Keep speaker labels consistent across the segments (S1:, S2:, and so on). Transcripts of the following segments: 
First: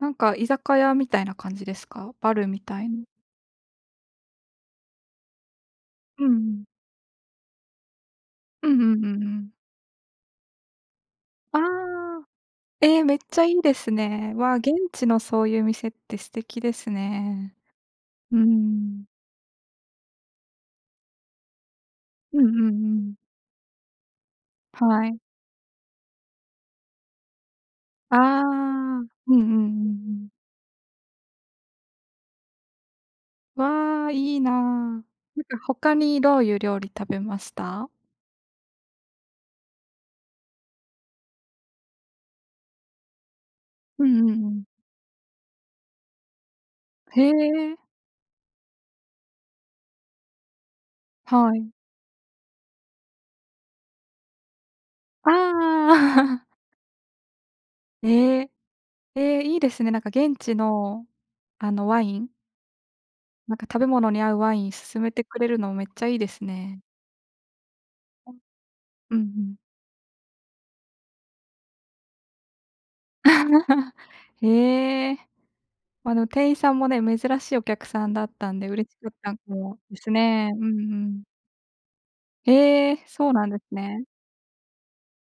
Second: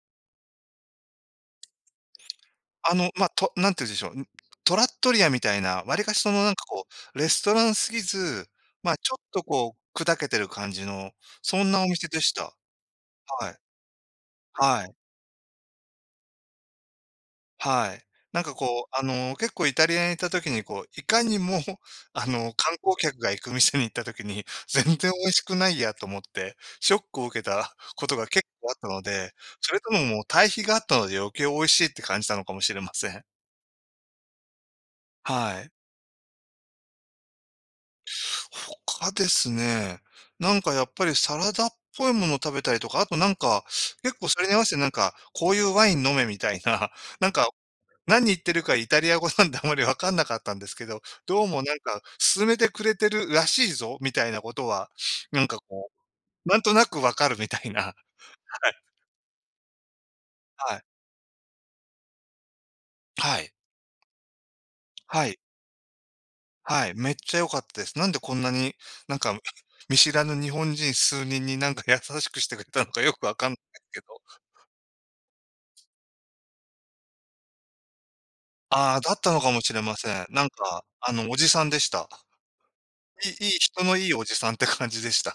S1: なんか居酒屋みたいな感じですか？バルみたい
S2: あ
S1: な。
S2: の、ま、と、何て言うんでしょう、ん、トラットリアみたいな、わりかし
S1: うんう
S2: その、何か
S1: ん。
S2: こう、レストラン過ぎず、
S1: うんうん
S2: ま、
S1: う
S2: ちょ
S1: ん
S2: っ
S1: う
S2: と
S1: ん。
S2: こう、砕けてる感じの、
S1: あ
S2: そんなお店で
S1: あ。
S2: した、
S1: ええ、めっちゃ
S2: は
S1: い
S2: い、
S1: いですね。わあ、現
S2: はい。
S1: 地のそう言う店って素敵ですね。
S2: はい、
S1: うー
S2: 何かこう、あ
S1: ん。
S2: の結構、イタリアに行った時にこう、いかにも、あ
S1: うんう
S2: の
S1: んうんう
S2: 観光
S1: ん。
S2: 客が行く店に行った時に、全
S1: は
S2: 然
S1: い。
S2: 美味しくないやと思って、ショックを受けた事
S1: あ
S2: が、結構あった
S1: あ、
S2: の
S1: うん
S2: で、
S1: うんうんう
S2: それとも、もう
S1: ん。
S2: 対比があったので、余計美味しいって感じたのかもしれません。
S1: わ、いいな。なん
S2: は
S1: か
S2: い。
S1: 他にどう言う料理食べました？
S2: 他ですね、何かやっぱり、サラダっぽい物を、食べたりとか、後、何か
S1: う
S2: 結構、
S1: んう
S2: そ
S1: ん
S2: れ
S1: う
S2: に合わ
S1: ん。
S2: せて、何かこう言うワイン飲めみたいな、
S1: へ
S2: 何か、
S1: え。
S2: 何言ってるか、イタリア語なんで、あまり分らなかったんですけど、どう
S1: は
S2: も
S1: い。
S2: 何か、勧めてくれてるらしいぞ、みたいな事は、何か
S1: ああ。
S2: こ う、何となく、分かるみたいな、は
S1: ええ。
S2: い。
S1: ええ、いいですね。なんか現地
S2: はい。
S1: の、あのワイン
S2: はい。
S1: なんか食べ物に合うワイン勧めて
S2: はい。
S1: くれるの、めっちゃいいですね。
S2: はい、めっちゃ良かったです、何でこんなに、
S1: う
S2: 何
S1: んう
S2: か、
S1: ん。
S2: 見知らぬ日本人数人に、何か優しくしてくれたのか、良く分からな けど。
S1: へえ。あの、店員さんもね、珍しいお客さんだったんで嬉
S2: あ
S1: し
S2: あ、
S1: か
S2: だった
S1: っ
S2: のかもし
S1: [unintelligible]
S2: れま
S1: で
S2: せ
S1: す
S2: ん、何
S1: ね。う
S2: か、
S1: んう
S2: あ
S1: ん。
S2: の、おじさんでした、
S1: ええ、
S2: い
S1: そうな
S2: い
S1: ん
S2: い
S1: です
S2: 人の
S1: ね。
S2: いいおじさんって感じでした、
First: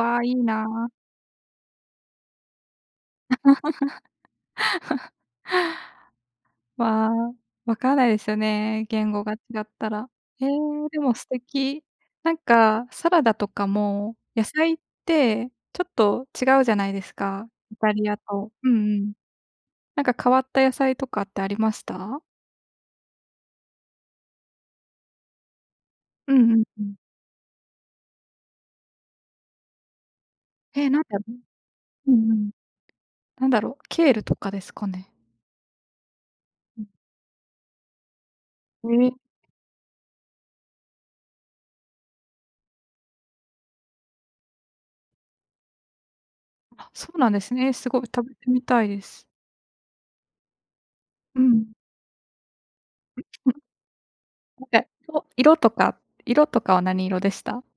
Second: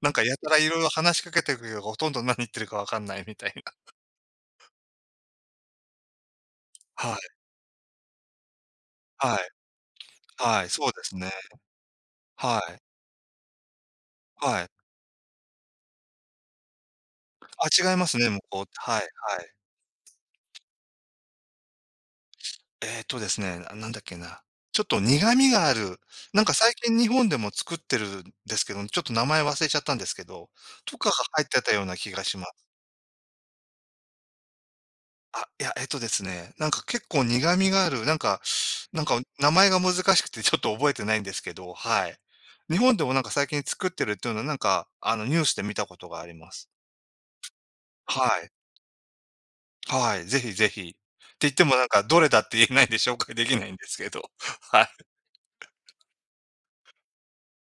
S2: 何か、
S1: いい
S2: やたら色々
S1: な。
S2: 話しかけくよう、殆ど何言ってるか、分からないみたいな。
S1: わ、
S2: はい。
S1: 分かんないですよね、言語が違
S2: はい。
S1: ったら。へえ、
S2: はい、そうで
S1: でも
S2: す
S1: 素
S2: ね、
S1: 敵。なん
S2: はい。
S1: か、サラダとかも、野
S2: はい。
S1: 菜って、ちょっと違うじゃないですか、
S2: あ、
S1: イタ
S2: 違いま
S1: リア
S2: すね、向
S1: と。
S2: こう、
S1: うんう
S2: はい、は
S1: ん。
S2: い。
S1: なんか変わった野菜とかってありました？
S2: えっとですね、何だっけな。ちょっと苦みがある。
S1: うん
S2: なんか
S1: うん
S2: 最
S1: うん。
S2: 近、日本でも作ってるんですけど、ちょっと名前忘れちゃったんですけど、
S1: へえ、
S2: と
S1: 何
S2: かが
S1: だろ。
S2: 入ってたような気
S1: う
S2: が
S1: ん。う
S2: しま
S1: ん。
S2: す。
S1: 何だろう、ケールとかですかね。
S2: あ、いや、えっとですね、なんか
S1: うん。
S2: 結構苦みがある、なんか、
S1: へ
S2: なん
S1: え。
S2: か名前が難しくて、ちょっと覚えてないんですけど、はい。日本でもなんか、最近作ってるって言うのは、なんか、あのニュースで見た事があります。
S1: あ、そうなんですね、凄い、食
S2: は
S1: べ
S2: い。
S1: てみたいです。
S2: はい、是非是非って
S1: う
S2: 言って
S1: ん。
S2: も、なんか、どれだって言えないんで紹介出来ないんですけど、はい。
S1: 色とか-色とかは何色でした？